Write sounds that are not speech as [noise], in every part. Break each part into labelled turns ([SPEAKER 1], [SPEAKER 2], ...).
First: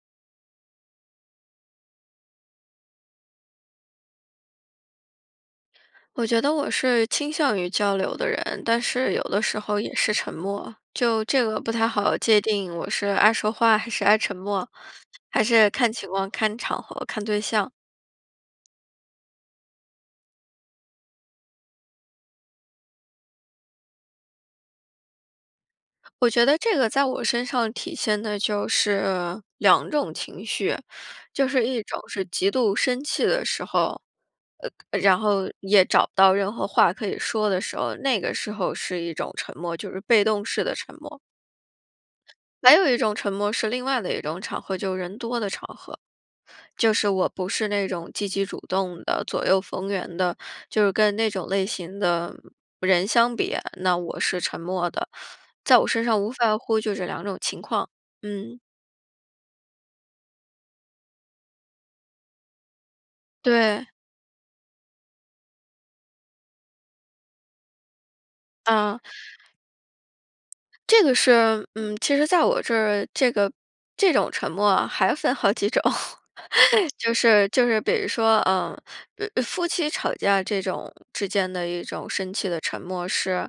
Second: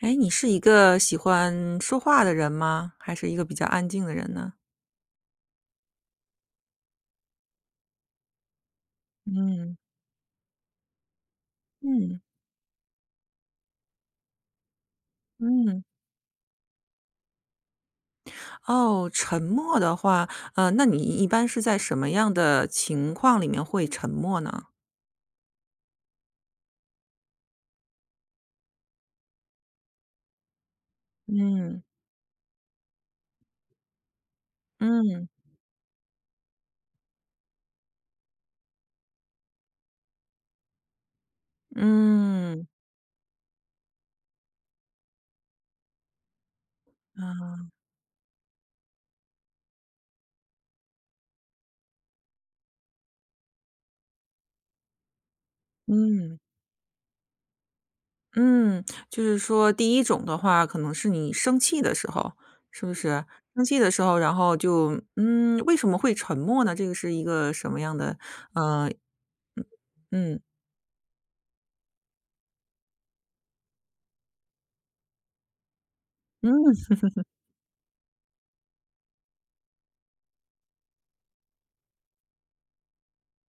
[SPEAKER 1] 诶，你是一个喜欢说话的人吗？还是一个比较安静的人呢？
[SPEAKER 2] 我觉得我是倾向于交流的人，但是有的时
[SPEAKER 1] 嗯。
[SPEAKER 2] 候也是沉默。就这个不太好
[SPEAKER 1] 嗯。
[SPEAKER 2] 界定我是爱说话还是爱沉默，还是
[SPEAKER 1] 嗯。
[SPEAKER 2] 看情况、看场合、看对象。
[SPEAKER 1] 哦，沉默的话，呃，那你一一般是在什么样的情况里面会沉默呢？
[SPEAKER 2] 我觉得这个在我身上体现的就是两种情绪，就是一
[SPEAKER 1] 嗯。
[SPEAKER 2] 种是极度生气的时候，呃然
[SPEAKER 1] 嗯。
[SPEAKER 2] 后也找不到任何话可以说的时候。那个时候是一种沉默，就是被动式的沉默。
[SPEAKER 1] 嗯。
[SPEAKER 2] 还有一种沉默是另外的一种场合，就人多的场合。就是我不
[SPEAKER 1] 啊。
[SPEAKER 2] 是那种积极主动的、左右逢源的，就是跟那种类型的，嗯，人相比，那我是沉默的。在我身上无
[SPEAKER 1] 嗯。
[SPEAKER 2] 外乎就这2种情况。嗯。
[SPEAKER 1] 嗯。就是说第一种的话，可能是你生气的时候，是不是？生气
[SPEAKER 2] 对。
[SPEAKER 1] 的时候，然后就嗯，为什么会沉默呢？这个是一个什么样的，呃
[SPEAKER 2] 啊。
[SPEAKER 1] 嗯。嗯。
[SPEAKER 2] 这个是嗯，其实在我这儿，这个这种沉默还分好几种。
[SPEAKER 1] 嗯。
[SPEAKER 2] [laughs] 就
[SPEAKER 1] [laughs]
[SPEAKER 2] 是就是比如说，嗯，呃夫妻吵架这种之间的一种生气的沉默是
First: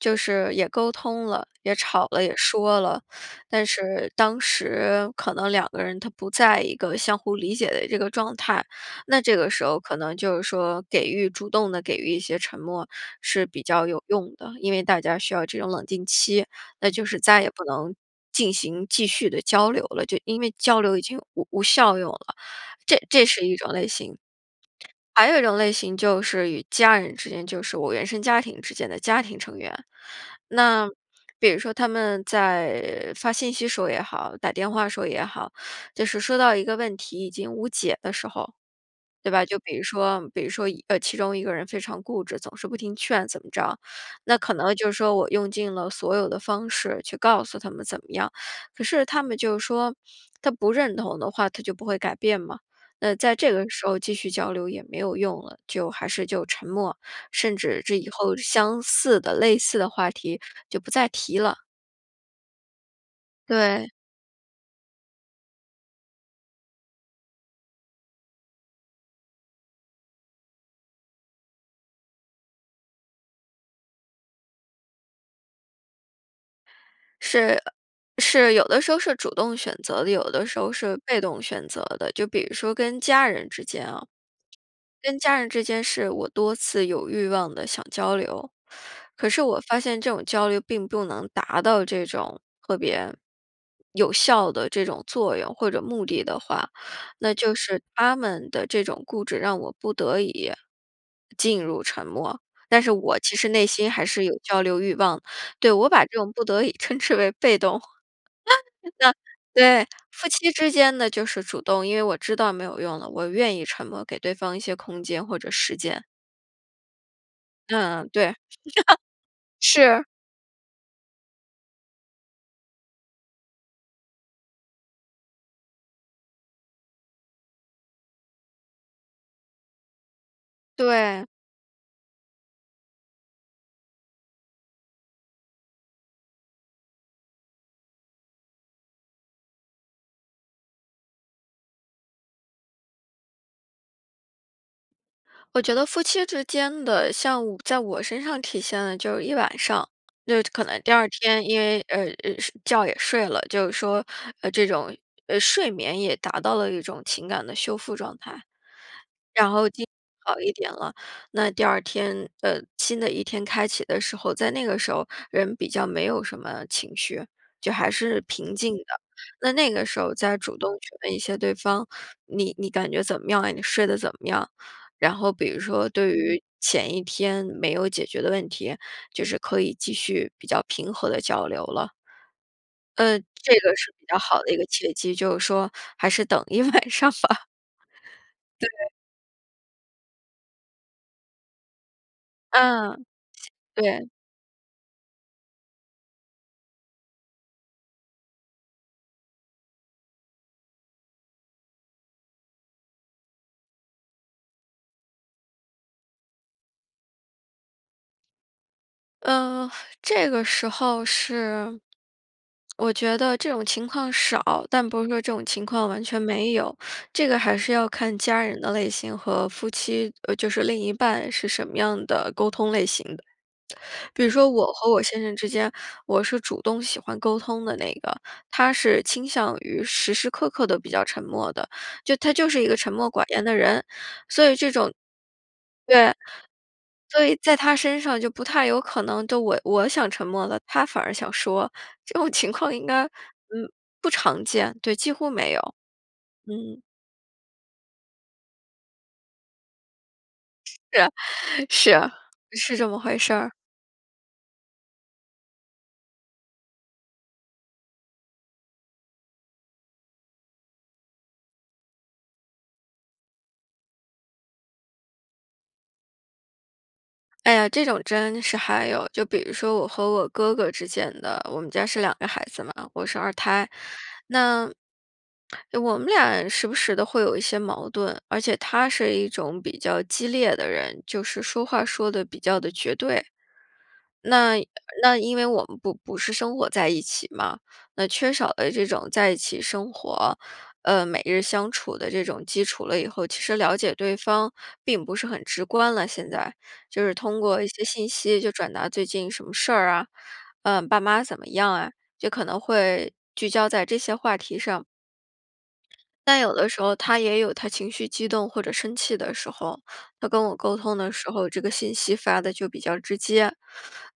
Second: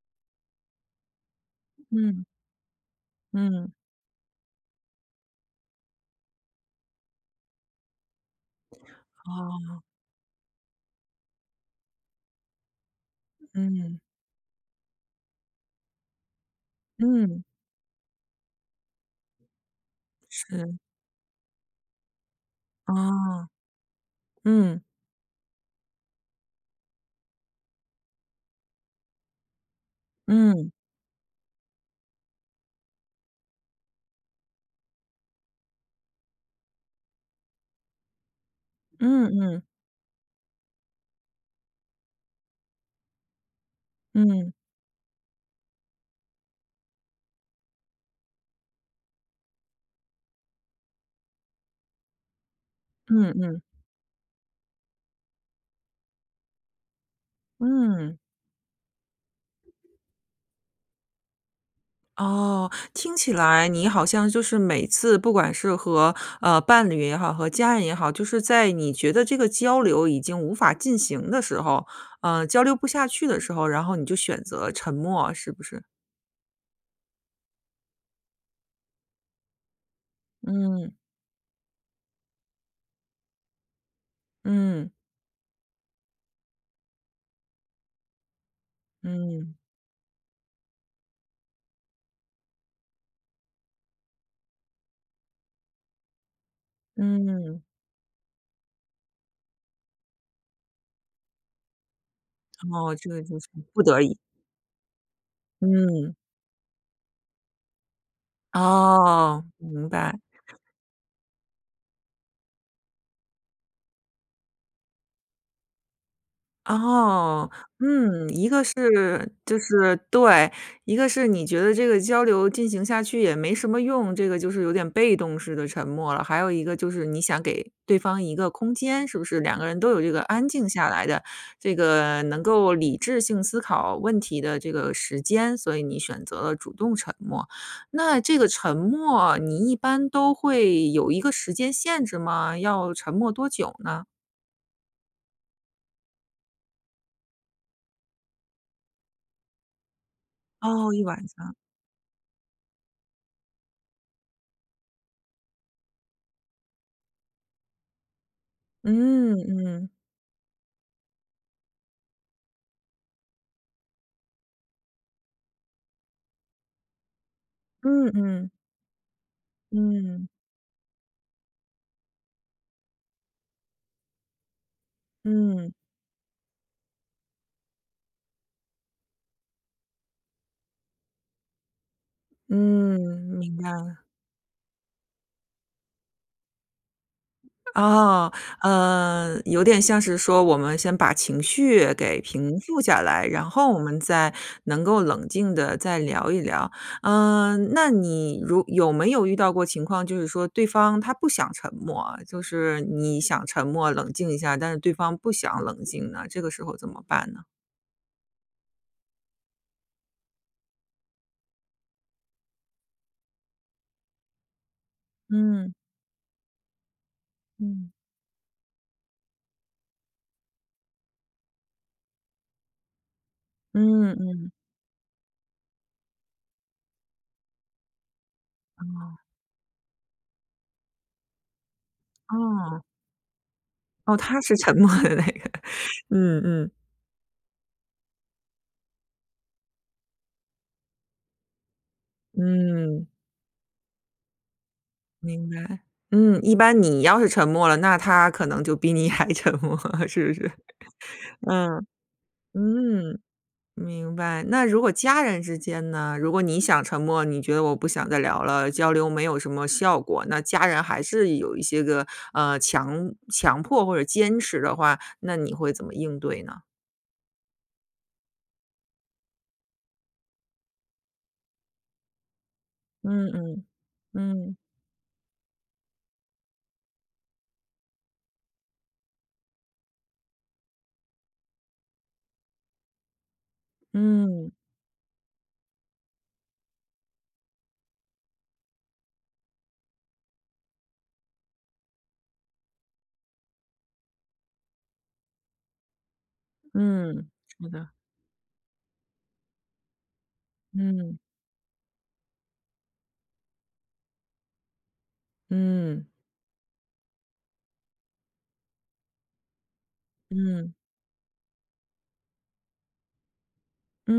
[SPEAKER 2] 就是也沟通了，也吵了，
[SPEAKER 1] 嗯。
[SPEAKER 2] 也说了，但
[SPEAKER 1] 嗯。
[SPEAKER 2] 是当时可能两个人他不在一个相互理解的这个状态。那这个时候
[SPEAKER 1] 哦。
[SPEAKER 2] 可能就是说，给予主动地给予一些沉默是比较
[SPEAKER 1] 嗯。
[SPEAKER 2] 有用的。因为大家需要这种冷静期，那就是再
[SPEAKER 1] 嗯。
[SPEAKER 2] 也不能进行继续的交流了，就因为
[SPEAKER 1] 是。
[SPEAKER 2] 交流已经无无效用了，这这是
[SPEAKER 1] 哦。
[SPEAKER 2] 一种类型。
[SPEAKER 1] 嗯。
[SPEAKER 2] 还有一种类型就是与家人之间，就是我原生家庭之间的家庭成员。
[SPEAKER 1] 嗯。
[SPEAKER 2] 那，比如说他们在发信息时候也好、打电话时候也好，就是说到一个问题已经无解的时候，
[SPEAKER 1] 嗯
[SPEAKER 2] 对吧？就
[SPEAKER 1] 嗯。
[SPEAKER 2] 比如说比如说一呃，其中一个人非常固执，总是不听劝怎么着。那可
[SPEAKER 1] 嗯。
[SPEAKER 2] 能就说我用尽了所有的方式去告诉他们怎么样，可是他们就是说，他不认同的话，他就不会改变嘛。那
[SPEAKER 1] 嗯
[SPEAKER 2] 在这
[SPEAKER 1] 嗯。
[SPEAKER 2] 个时候继续交流也没有用了，就还是就沉默。甚至这以
[SPEAKER 1] 嗯。
[SPEAKER 2] 后相似的、类似的话题，就不再提了。
[SPEAKER 1] 哦。听起来你
[SPEAKER 2] 对。
[SPEAKER 1] 好像就是每次不管是和，呃，伴侣也好、和家人也好，就是在你觉得这个交流已经无法进行的时候，呃，交流不下去的时候，然后你就选择沉默，是不是？
[SPEAKER 2] 是，呃，是有的时候是主动选择的，有的时候
[SPEAKER 1] 嗯。
[SPEAKER 2] 是被动选择的。就比如说跟家人之间啊，
[SPEAKER 1] 嗯。
[SPEAKER 2] 跟家人之间是我多次有欲望地想交流。可是
[SPEAKER 1] 嗯。
[SPEAKER 2] 我发现这种交流并不能达到这种特别有效的这种作用或者目的的话，那就
[SPEAKER 1] 嗯。
[SPEAKER 2] 是他们的这种固执，让我不得已，进入沉默。但是
[SPEAKER 1] 哦，这
[SPEAKER 2] 我
[SPEAKER 1] 个
[SPEAKER 2] 其
[SPEAKER 1] 就是
[SPEAKER 2] 实内
[SPEAKER 1] 不
[SPEAKER 2] 心
[SPEAKER 1] 得
[SPEAKER 2] 还
[SPEAKER 1] 已。
[SPEAKER 2] 是有交流欲望对，我把
[SPEAKER 1] 嗯。
[SPEAKER 2] 这种不得已称之为被动。[laughs]
[SPEAKER 1] 哦，
[SPEAKER 2] 对，
[SPEAKER 1] 明白。
[SPEAKER 2] 夫妻之间的就是主动，因为我知道没有用了，我愿意沉默，给对方一些空间或者时间。
[SPEAKER 1] 哦。
[SPEAKER 2] 嗯，
[SPEAKER 1] 嗯，
[SPEAKER 2] 对。[laughs]
[SPEAKER 1] 一个是就是
[SPEAKER 2] 是。
[SPEAKER 1] 对。一个是你觉得这个交流进行下去也没什么用，这个就是有点被动式的沉默了。还有一个就是你想给对方一个空间，是不是两个人都有这个安静下来的，
[SPEAKER 2] 对。
[SPEAKER 1] 这个能够理智性思考问题的这个时间，所以你选择了主动沉默。那这个沉默，你一般都会有一个时间限制吗？要沉默多久呢？
[SPEAKER 2] 我觉得夫妻之间的，像我在我身上体现了就是一晚上，对，可能第
[SPEAKER 1] 哦，一
[SPEAKER 2] 2
[SPEAKER 1] 晚
[SPEAKER 2] 天，
[SPEAKER 1] 上。
[SPEAKER 2] 因为呃呃睡觉也睡了，就是说，呃，这种，呃，睡眠也达到了一种情感的修复状态。
[SPEAKER 1] 嗯，
[SPEAKER 2] 然后精
[SPEAKER 1] 嗯。
[SPEAKER 2] 神好一点了，那第2天呃，新的一天开启的时候，在那个时候人比较没有什么情绪，就还
[SPEAKER 1] 嗯
[SPEAKER 2] 是
[SPEAKER 1] 嗯。
[SPEAKER 2] 平静的。那那个时候
[SPEAKER 1] 嗯。
[SPEAKER 2] 再主动去问一下对方，你你感觉怎么样啊？你睡得怎么样？然后比如
[SPEAKER 1] 嗯。
[SPEAKER 2] 说，对于前1天没有解决的问题，就是可以继续比较平和的交流了。
[SPEAKER 1] 嗯，
[SPEAKER 2] 嗯这
[SPEAKER 1] 明白
[SPEAKER 2] 个是
[SPEAKER 1] 了。
[SPEAKER 2] 比较好的一个契机，就是说还是等一晚上吧。
[SPEAKER 1] 哦。
[SPEAKER 2] 对。
[SPEAKER 1] 嗯，有点像是说我们先把情绪给平复下
[SPEAKER 2] 嗯，
[SPEAKER 1] 来，然后我们
[SPEAKER 2] 对。
[SPEAKER 1] 再能够冷静的再聊一聊。嗯，那你如有没有遇到过情况，就是说对方他不想沉默啊，就是你想沉默，冷静一下，但是对方不想冷静呢？这个时候怎么办呢？
[SPEAKER 2] 呃，这个时候是我觉得这种情况少，但不是说这种情
[SPEAKER 1] 嗯。
[SPEAKER 2] 况完全没有。这个还是要
[SPEAKER 1] 嗯。
[SPEAKER 2] 看家人的类型和夫妻呃，就是另一半是什么样的沟通类型的。
[SPEAKER 1] 嗯，
[SPEAKER 2] 比如说
[SPEAKER 1] 嗯。
[SPEAKER 2] 我和我先生之间，我是主动喜欢沟通的那个，他是
[SPEAKER 1] 哦。
[SPEAKER 2] 倾向于时时刻刻都比较沉默的，就他就是一个
[SPEAKER 1] 啊。
[SPEAKER 2] 沉默寡言的人。
[SPEAKER 1] 哦，他
[SPEAKER 2] 所
[SPEAKER 1] 是
[SPEAKER 2] 以这
[SPEAKER 1] 沉默
[SPEAKER 2] 种
[SPEAKER 1] 的那个，
[SPEAKER 2] 对，
[SPEAKER 1] 嗯嗯。
[SPEAKER 2] 所以在他身上就不太有可能都我我想沉默了，他反而想说。这种情况应该，
[SPEAKER 1] 嗯。
[SPEAKER 2] 嗯，不常见，对，几乎
[SPEAKER 1] 明
[SPEAKER 2] 没有。
[SPEAKER 1] 白，嗯。一般
[SPEAKER 2] 嗯。
[SPEAKER 1] 你要是沉默了，那他可能就比你还沉默了，是不是？
[SPEAKER 2] 是啊，
[SPEAKER 1] [laughs] 嗯，
[SPEAKER 2] 是啊，是这么回
[SPEAKER 1] 嗯，
[SPEAKER 2] 事儿。
[SPEAKER 1] 明白。那如果家人之间呢？如果你想沉默，你觉得我不想再聊了，交流没有什么效果，那家人还是有一些个，呃，强强迫或者坚持的话，那你会怎么应对呢？
[SPEAKER 2] 哎呀，这种真是还有，就比如说我和我哥哥之间的。我们家是2个孩子嘛，我是
[SPEAKER 1] 嗯
[SPEAKER 2] 2
[SPEAKER 1] 嗯，
[SPEAKER 2] 胎，
[SPEAKER 1] 嗯。
[SPEAKER 2] 那我们俩儿时不时的会有一些矛盾，而且他是一种比较激烈的人，就是说话说得比较地绝对。
[SPEAKER 1] 嗯。
[SPEAKER 2] 那那因为我们不不是生活在一起嘛，那缺少了这种在一起生活，呃，每日相处的这种基础了以后，其实了解对方并不是很直观了现在。就是
[SPEAKER 1] 嗯，
[SPEAKER 2] 通过一
[SPEAKER 1] 是
[SPEAKER 2] 些
[SPEAKER 1] 的。
[SPEAKER 2] 信息，就转达最近什么事儿啊，呃，爸
[SPEAKER 1] 嗯。
[SPEAKER 2] 妈怎么样啊，就可能会聚焦在这些话题上。
[SPEAKER 1] 嗯。
[SPEAKER 2] 但有的时候，他也有他情绪激动或者生气的时候，他跟我
[SPEAKER 1] 嗯。
[SPEAKER 2] 沟通的时候，这个信息发得就比较直接。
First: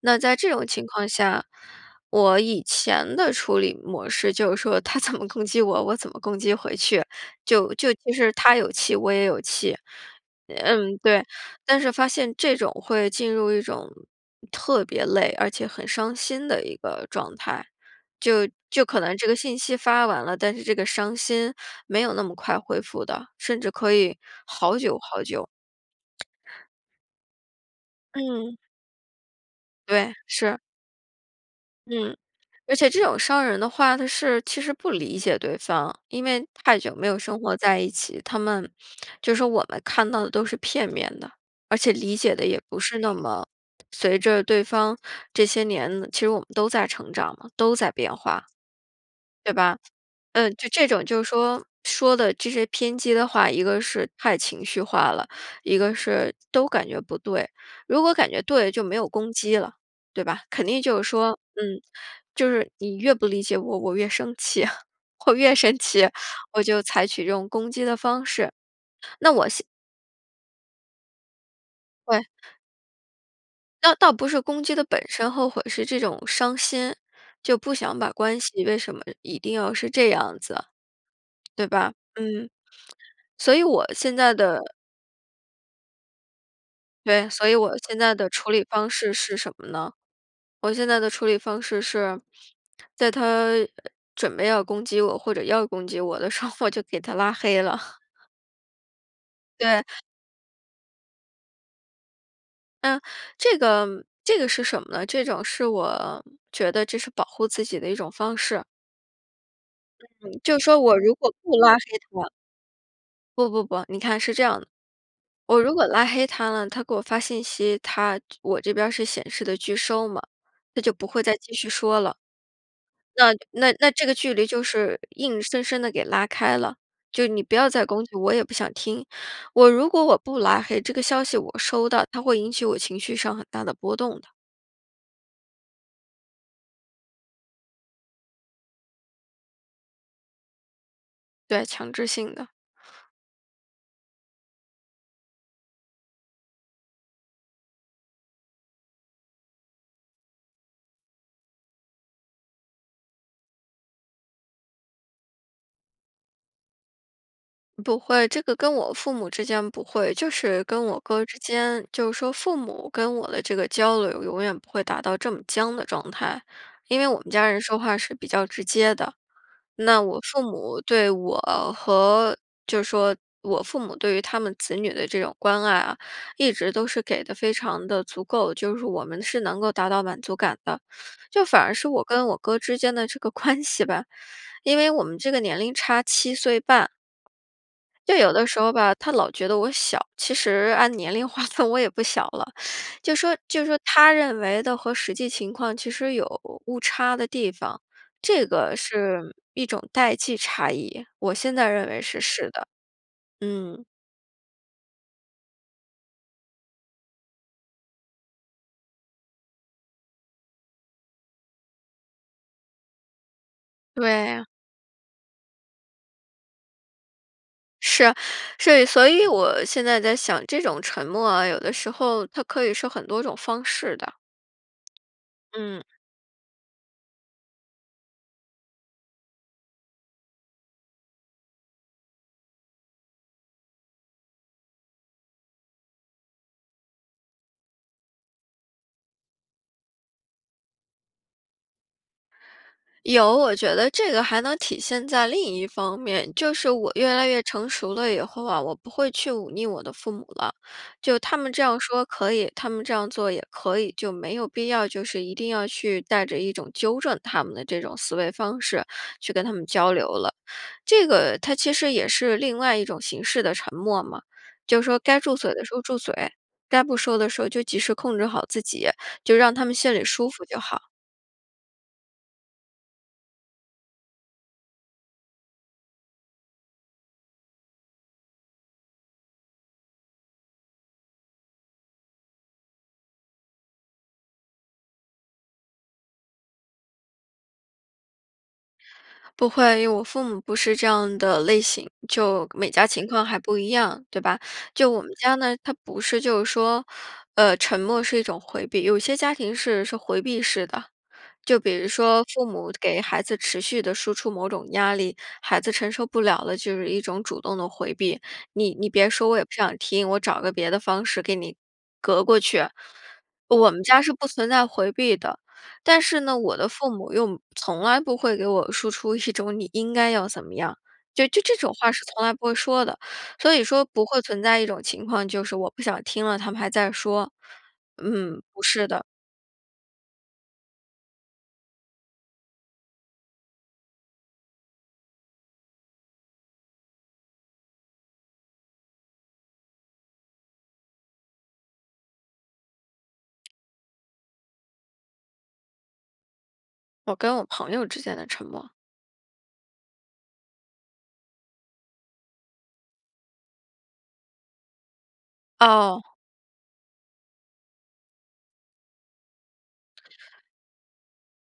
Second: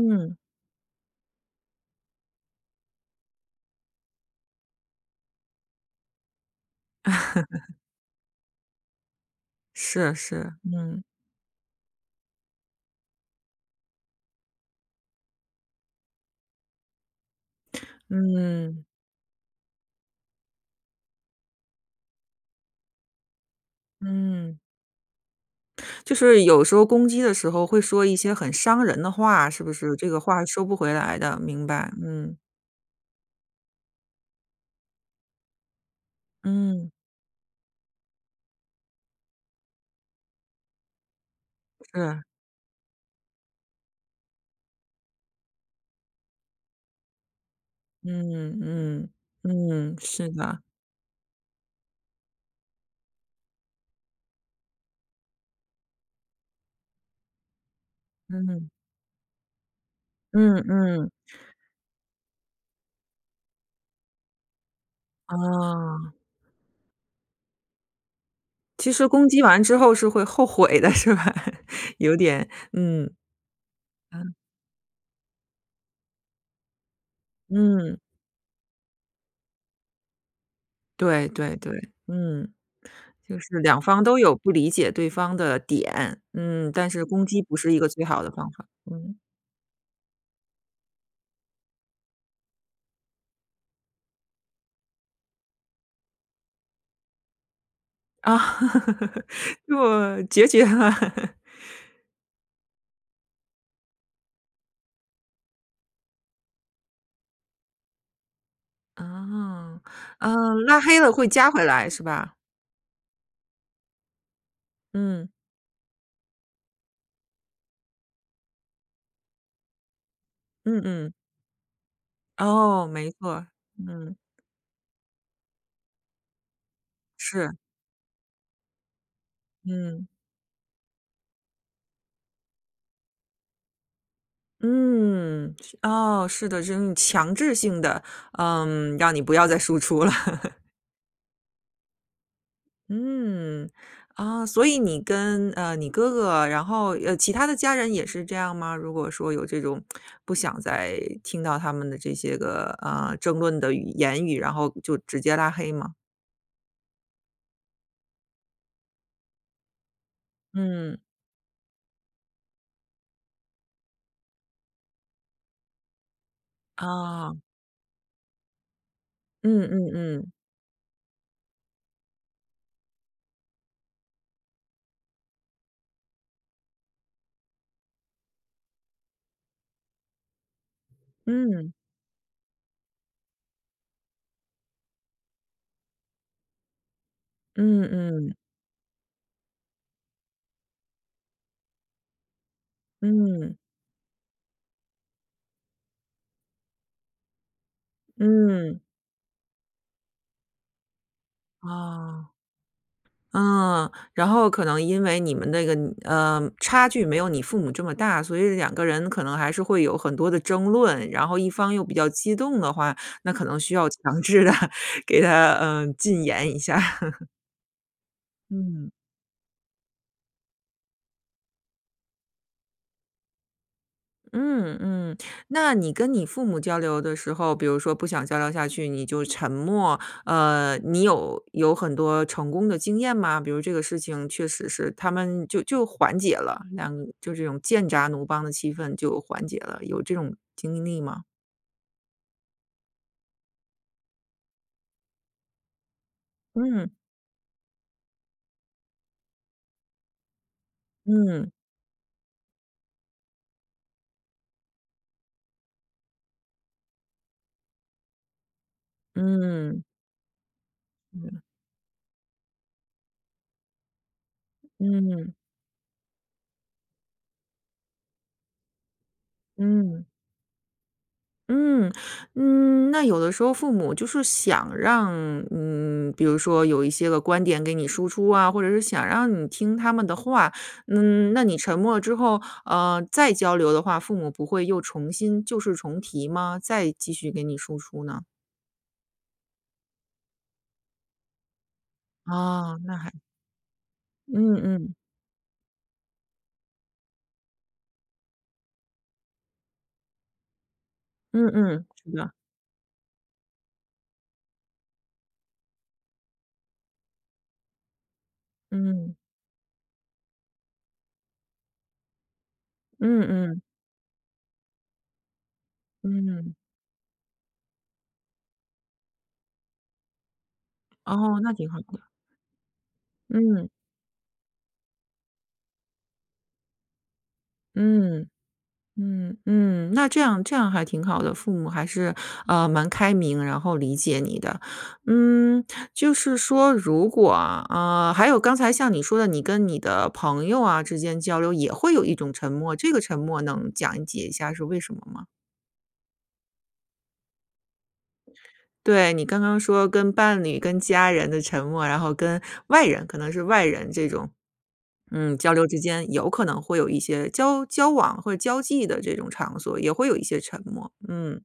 [SPEAKER 2] 那在这种情况下，我以前的处理模式就是说他怎么攻击我，我怎么攻击回去。就
[SPEAKER 1] [laughs]
[SPEAKER 2] 就其实他有气我也有气，
[SPEAKER 1] 是，是，
[SPEAKER 2] 嗯，
[SPEAKER 1] 嗯。
[SPEAKER 2] 对。但是发现这种会进入一种特别累，而且很伤心的一个状态。就就
[SPEAKER 1] 嗯。
[SPEAKER 2] 可能这个信息发完了，但是这个伤心没有那么快恢复的，甚至可以
[SPEAKER 1] 嗯。
[SPEAKER 2] 好久好久。
[SPEAKER 1] 就是有时候攻击的时候会说一些很
[SPEAKER 2] 嗯。
[SPEAKER 1] 伤人的话，是不是？这
[SPEAKER 2] 对，
[SPEAKER 1] 个话
[SPEAKER 2] 是。
[SPEAKER 1] 收不回来的，明白，
[SPEAKER 2] 嗯，
[SPEAKER 1] 嗯。
[SPEAKER 2] 而且这种伤人的话，它是其实不理解对方，因为太
[SPEAKER 1] 嗯。
[SPEAKER 2] 久没有生活在一起，他们就说我们看到的都是片面的。而且理
[SPEAKER 1] 是。
[SPEAKER 2] 解的也不是那么随着对方这些年，其实我们都在成长嘛，都在变化，
[SPEAKER 1] 嗯嗯
[SPEAKER 2] 对吧？
[SPEAKER 1] 嗯，嗯，是
[SPEAKER 2] 嗯，
[SPEAKER 1] 的。
[SPEAKER 2] 就这种就是说，说的这些偏激的话，一个是太情绪化了，一个是都感觉不对。如果感觉
[SPEAKER 1] 嗯。
[SPEAKER 2] 对，就没有攻击了，对吧？
[SPEAKER 1] 嗯
[SPEAKER 2] 肯定就是
[SPEAKER 1] 嗯。
[SPEAKER 2] 说，嗯，就是你越不理解我，我越生气。我越生气，
[SPEAKER 1] 啊。
[SPEAKER 2] 我就采取这种攻击的方式，
[SPEAKER 1] 其实攻
[SPEAKER 2] 那
[SPEAKER 1] 击
[SPEAKER 2] 我
[SPEAKER 1] 完
[SPEAKER 2] 现
[SPEAKER 1] 之后是会后悔的，是吧？有
[SPEAKER 2] 对。
[SPEAKER 1] 点，嗯，
[SPEAKER 2] 倒倒不
[SPEAKER 1] 嗯。
[SPEAKER 2] 是攻击的本身后悔，是这种伤心，就不想
[SPEAKER 1] 嗯。
[SPEAKER 2] 把关系为什么一定要是这样子啊，
[SPEAKER 1] 对对
[SPEAKER 2] 对
[SPEAKER 1] 对。
[SPEAKER 2] 吧？嗯，
[SPEAKER 1] 嗯，就
[SPEAKER 2] 所
[SPEAKER 1] 是
[SPEAKER 2] 以
[SPEAKER 1] 两
[SPEAKER 2] 我
[SPEAKER 1] 方
[SPEAKER 2] 现
[SPEAKER 1] 都
[SPEAKER 2] 在
[SPEAKER 1] 有不
[SPEAKER 2] 的
[SPEAKER 1] 理解对方的点。嗯，但是攻
[SPEAKER 2] 对，
[SPEAKER 1] 击
[SPEAKER 2] 所以
[SPEAKER 1] 不
[SPEAKER 2] 我
[SPEAKER 1] 是一个
[SPEAKER 2] 现
[SPEAKER 1] 最
[SPEAKER 2] 在
[SPEAKER 1] 好
[SPEAKER 2] 的
[SPEAKER 1] 的
[SPEAKER 2] 处
[SPEAKER 1] 方
[SPEAKER 2] 理
[SPEAKER 1] 法，
[SPEAKER 2] 方式
[SPEAKER 1] 嗯。
[SPEAKER 2] 是什么呢？我现在的处理方式是，在他准备要攻击我，或者要攻击我的时候我就给他拉黑了。
[SPEAKER 1] 啊，
[SPEAKER 2] 对。
[SPEAKER 1] 做决绝了。
[SPEAKER 2] 嗯，这个这个是什么呢？这种是我觉得这是保护自己的一种方式。
[SPEAKER 1] 哦。
[SPEAKER 2] 嗯。
[SPEAKER 1] 呃，
[SPEAKER 2] 就说
[SPEAKER 1] 拉黑
[SPEAKER 2] 我
[SPEAKER 1] 了
[SPEAKER 2] 如
[SPEAKER 1] 会
[SPEAKER 2] 果
[SPEAKER 1] 加
[SPEAKER 2] 不
[SPEAKER 1] 回
[SPEAKER 2] 拉黑
[SPEAKER 1] 来是
[SPEAKER 2] 他
[SPEAKER 1] 吧？
[SPEAKER 2] 不不不，你看是这样的，
[SPEAKER 1] 嗯。
[SPEAKER 2] 我如果拉黑他了，他给我发信息，他我这边是显示的拒收嘛，他
[SPEAKER 1] 嗯
[SPEAKER 2] 就不
[SPEAKER 1] 嗯。
[SPEAKER 2] 会再继续说了。
[SPEAKER 1] 哦，没
[SPEAKER 2] 那
[SPEAKER 1] 错儿，
[SPEAKER 2] 那那这个
[SPEAKER 1] 嗯。
[SPEAKER 2] 距离就是硬生生地给拉开了，就你不
[SPEAKER 1] 是。
[SPEAKER 2] 要再攻击，我也不想听。我如果
[SPEAKER 1] 嗯。
[SPEAKER 2] 我不拉黑，这个消息我收到，它会引起我情绪上很大的波动的。
[SPEAKER 1] 嗯，哦，是的，这种强制性的，嗯，让你不要再输出了。[laughs]
[SPEAKER 2] 对，强制性的。
[SPEAKER 1] 嗯。啊，所以你跟，呃，你哥哥，然后呃，其他的家人也是这样吗？如果说有这种 [smacks lips] 不想再听到他们的这些个，呃，争论的语言语，然后就直接拉黑吗？
[SPEAKER 2] 不会，这个跟我父母之间不会。就是跟
[SPEAKER 1] 嗯。
[SPEAKER 2] 我哥之间，就说父母跟我的这个交流永远不会达到这么僵的状态。因为我们
[SPEAKER 1] 啊。
[SPEAKER 2] 家人说话是比较直接的，
[SPEAKER 1] 嗯嗯
[SPEAKER 2] 那我
[SPEAKER 1] 嗯。
[SPEAKER 2] 父母对我和就说我父母对于他们子女的这种关爱啊，一直都是给得非常地足够，就是我们是能够达到满足感的。[sucks teeth] 就反而
[SPEAKER 1] 嗯。
[SPEAKER 2] 是我跟我哥之间的这个关系吧，因为我们这个年龄差7岁半。
[SPEAKER 1] 嗯
[SPEAKER 2] 就有
[SPEAKER 1] 嗯。
[SPEAKER 2] 的时候吧，他老觉得我小，其实按年龄划分，我也不小了，[sucks teeth] 就说
[SPEAKER 1] 嗯。
[SPEAKER 2] 就说他认为的和实际情况其实有误差的地方。这个
[SPEAKER 1] 嗯。
[SPEAKER 2] 是一种代际差异，我现在认为是
[SPEAKER 1] 哦。
[SPEAKER 2] 是的。嗯。
[SPEAKER 1] 嗯，然后可能因为你们的一个，嗯呃，差距没有你父母这么大，所以两个人可能还是会有很多的争论，然后一方又比较激动的话，那可能需要强制
[SPEAKER 2] 对。
[SPEAKER 1] 地给他，嗯，禁言一下。[chuckles]
[SPEAKER 2] 是，是，
[SPEAKER 1] 嗯。
[SPEAKER 2] 所以我现在在想：“这种沉默啊，有的时候它可以是很多种方式的。”
[SPEAKER 1] 嗯嗯。那
[SPEAKER 2] 嗯。
[SPEAKER 1] 你跟你父母交流的时候，比如说不想交流下去，你就沉默，呃，你有有很多成功的经验吗？比如这个事情确实是他们就就缓解了，那就这种剑拔弩张的气氛就缓解了，有这种经历吗？
[SPEAKER 2] 有，我觉得这个还能体现在另一方面，就是
[SPEAKER 1] 嗯。
[SPEAKER 2] 我越来越成熟了以后啊，我不会去忤逆我的父母了。就他
[SPEAKER 1] 嗯。
[SPEAKER 2] 们这样说可以、他们这样做也可以，就没有必要就是一定要去带着一种纠正他们的这种思维方式去跟他们
[SPEAKER 1] 嗯。
[SPEAKER 2] 交流了。这个
[SPEAKER 1] 嗯。
[SPEAKER 2] 它其实也是另外一种形式的沉默嘛，就说该
[SPEAKER 1] 嗯。
[SPEAKER 2] 住嘴的时候住嘴，该不说的时候就及时控制好自己，就让他们心里
[SPEAKER 1] 嗯。
[SPEAKER 2] 舒服就好。
[SPEAKER 1] 嗯。嗯，那有的时候父母就是想让，嗯，比如说有一些个观点给你输出啊，或者是想让你听他们的话。嗯，那你沉默之后，呃，再交流的话，父母不会又重新旧事重提吗？再继续给你输出呢？
[SPEAKER 2] 不会，因为我父母不是这样的类型，就每
[SPEAKER 1] 哦，
[SPEAKER 2] 家
[SPEAKER 1] 那
[SPEAKER 2] 情
[SPEAKER 1] 还
[SPEAKER 2] 况还不一样，对吧？
[SPEAKER 1] 嗯
[SPEAKER 2] 就
[SPEAKER 1] 嗯。
[SPEAKER 2] 我们家呢，它不是就是说，呃，沉默是一种回避。有些家庭是是回避式的，
[SPEAKER 1] 嗯
[SPEAKER 2] 就比
[SPEAKER 1] 嗯。
[SPEAKER 2] 如
[SPEAKER 1] 是
[SPEAKER 2] 说
[SPEAKER 1] 的。
[SPEAKER 2] 父母给孩子持续地输出某种压力，孩子承受不了了，就是一种主动地回避。你你别
[SPEAKER 1] 嗯。
[SPEAKER 2] 说，我也不想听，我找个别的方式给你，隔过去。
[SPEAKER 1] 嗯嗯。
[SPEAKER 2] 我们家是不存在回避的，但是呢，
[SPEAKER 1] 嗯。
[SPEAKER 2] 我的父母又从来不会给我输出一种你应该要怎么样。就
[SPEAKER 1] 哦，
[SPEAKER 2] 这
[SPEAKER 1] 那
[SPEAKER 2] 这
[SPEAKER 1] 挺
[SPEAKER 2] 种
[SPEAKER 1] 好
[SPEAKER 2] 话，是
[SPEAKER 1] 的。
[SPEAKER 2] 从来不会说的。所以
[SPEAKER 1] 嗯。
[SPEAKER 2] 说不会存在一种情况，就是我不想听了，他们还在说。
[SPEAKER 1] 嗯。
[SPEAKER 2] 嗯，不是的。
[SPEAKER 1] 嗯嗯，那这样这样还挺好的。父母还是，呃，蛮开明，然后理解你的。嗯，就是说如果啊，啊还有刚才像你说的，你跟你的朋友啊之间交流，也会有一种沉默，这个沉默能讲解一下是为什么吗？
[SPEAKER 2] 我跟我朋友之间的沉默？
[SPEAKER 1] 对，你刚刚说跟伴侣、跟家人的沉默，然后跟外人，可能是外人这种。嗯，交流之
[SPEAKER 2] 哦。
[SPEAKER 1] 间有可能会有一些交交往或者交际的这种场所，也会有一些沉默，嗯。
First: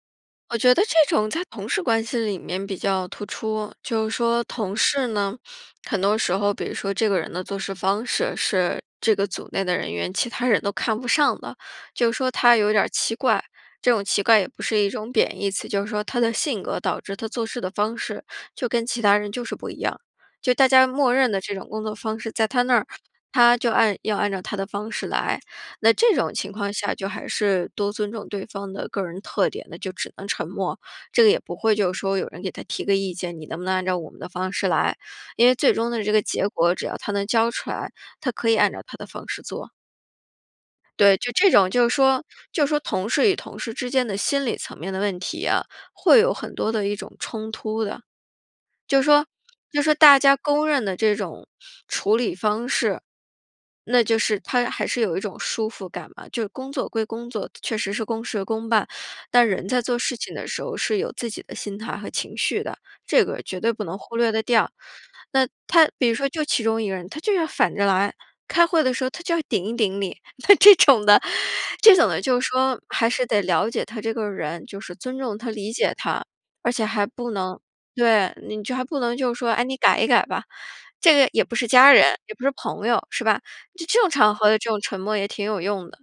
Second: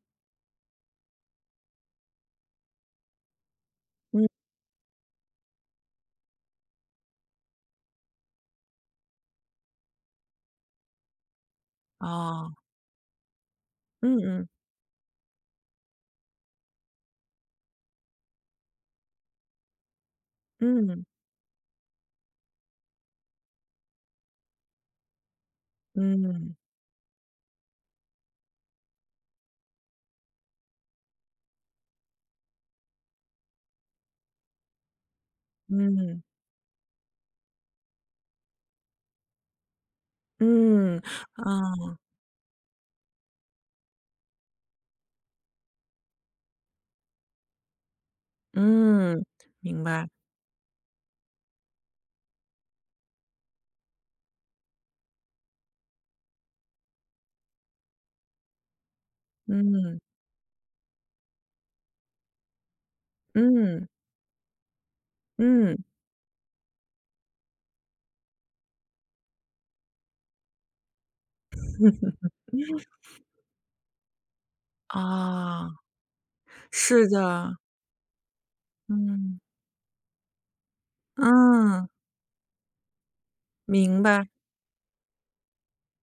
[SPEAKER 2] 我觉得这种在同事关系里面比较突出。就是
[SPEAKER 1] 嗯。
[SPEAKER 2] 说同事呢，很多时候，比如说这个人的做事方式，是这个组内的人员其他人都看不上的，就说
[SPEAKER 1] 哦。
[SPEAKER 2] 他有点儿奇怪。这种
[SPEAKER 1] 嗯
[SPEAKER 2] 奇怪
[SPEAKER 1] 嗯。
[SPEAKER 2] 也不是一种贬义词，就是说他的性格导致他做事的方式，就跟其他人就是不一样。就大家
[SPEAKER 1] 嗯。
[SPEAKER 2] 默认的这种工作方式，在他那儿，他就按要按照他的方式来。那这种情
[SPEAKER 1] 嗯。
[SPEAKER 2] 况下，就还是多尊重对方的个人特点，那就只能沉默。这个也不会就说有人给他提个意见，你能不能按照我们的方式来。因为最终的这
[SPEAKER 1] 嗯。
[SPEAKER 2] 个结果，只要他能交出来，他可以按照他的方式做。
[SPEAKER 1] 嗯，
[SPEAKER 2] 对，就这种就是
[SPEAKER 1] 啊。
[SPEAKER 2] 说就是说同事与同事之间的心理层面的问题啊，会有很多的一种冲突的。就是
[SPEAKER 1] 嗯，
[SPEAKER 2] 说就
[SPEAKER 1] 明
[SPEAKER 2] 说
[SPEAKER 1] 白。
[SPEAKER 2] 大家公认的这种处理方式，那就是它还是有一种舒服感嘛。就工作归工作，确实是公事公办，但人在做
[SPEAKER 1] 嗯。
[SPEAKER 2] 事情的时候是有自己的心态和情绪的，这个绝对不
[SPEAKER 1] 嗯。
[SPEAKER 2] 能忽略得掉。那
[SPEAKER 1] 嗯。
[SPEAKER 2] 他比如说就其中一个人，他就要反着来，开会的时候他就要顶一顶你，那这种的这种的就说
[SPEAKER 1] [laughs]
[SPEAKER 2] 还是得了解他这个人，就是尊重他、
[SPEAKER 1] 啊，
[SPEAKER 2] 理解他。而且还
[SPEAKER 1] 是
[SPEAKER 2] 不
[SPEAKER 1] 的。
[SPEAKER 2] 能对，你就还不能就是
[SPEAKER 1] 嗯。
[SPEAKER 2] 说：“哎，你改一改吧。”这个也不是
[SPEAKER 1] 嗯。
[SPEAKER 2] 家人，也不是朋友，是吧？就这
[SPEAKER 1] 明
[SPEAKER 2] 种
[SPEAKER 1] 白。
[SPEAKER 2] 场合的这种沉默也挺有用的。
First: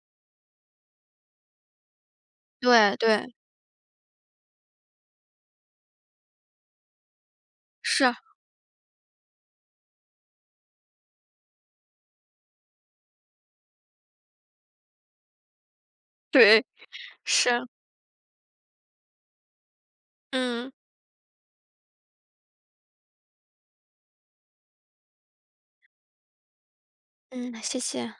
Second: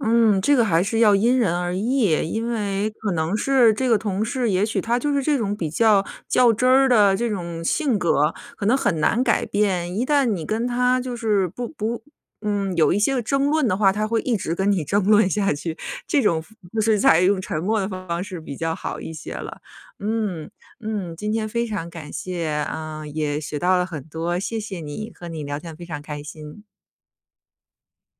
[SPEAKER 1] 嗯，这个还是要因人而异。因为
[SPEAKER 2] 对，
[SPEAKER 1] 可
[SPEAKER 2] 对。
[SPEAKER 1] 能是这个同事，也许他就是这种比较较真儿的这种性
[SPEAKER 2] 是。
[SPEAKER 1] 格，可能很难改变。一旦你跟他就是不不嗯，有一些个争论的话，他会一直跟你争论下去，这种
[SPEAKER 2] 对，
[SPEAKER 1] 就是采用沉
[SPEAKER 2] 是。
[SPEAKER 1] 默的方式比较好一些了。嗯，
[SPEAKER 2] 嗯。
[SPEAKER 1] 嗯，今天非常感谢，啊，也学到了很多，谢谢你，和你聊天非常开心。
[SPEAKER 2] 嗯，谢谢。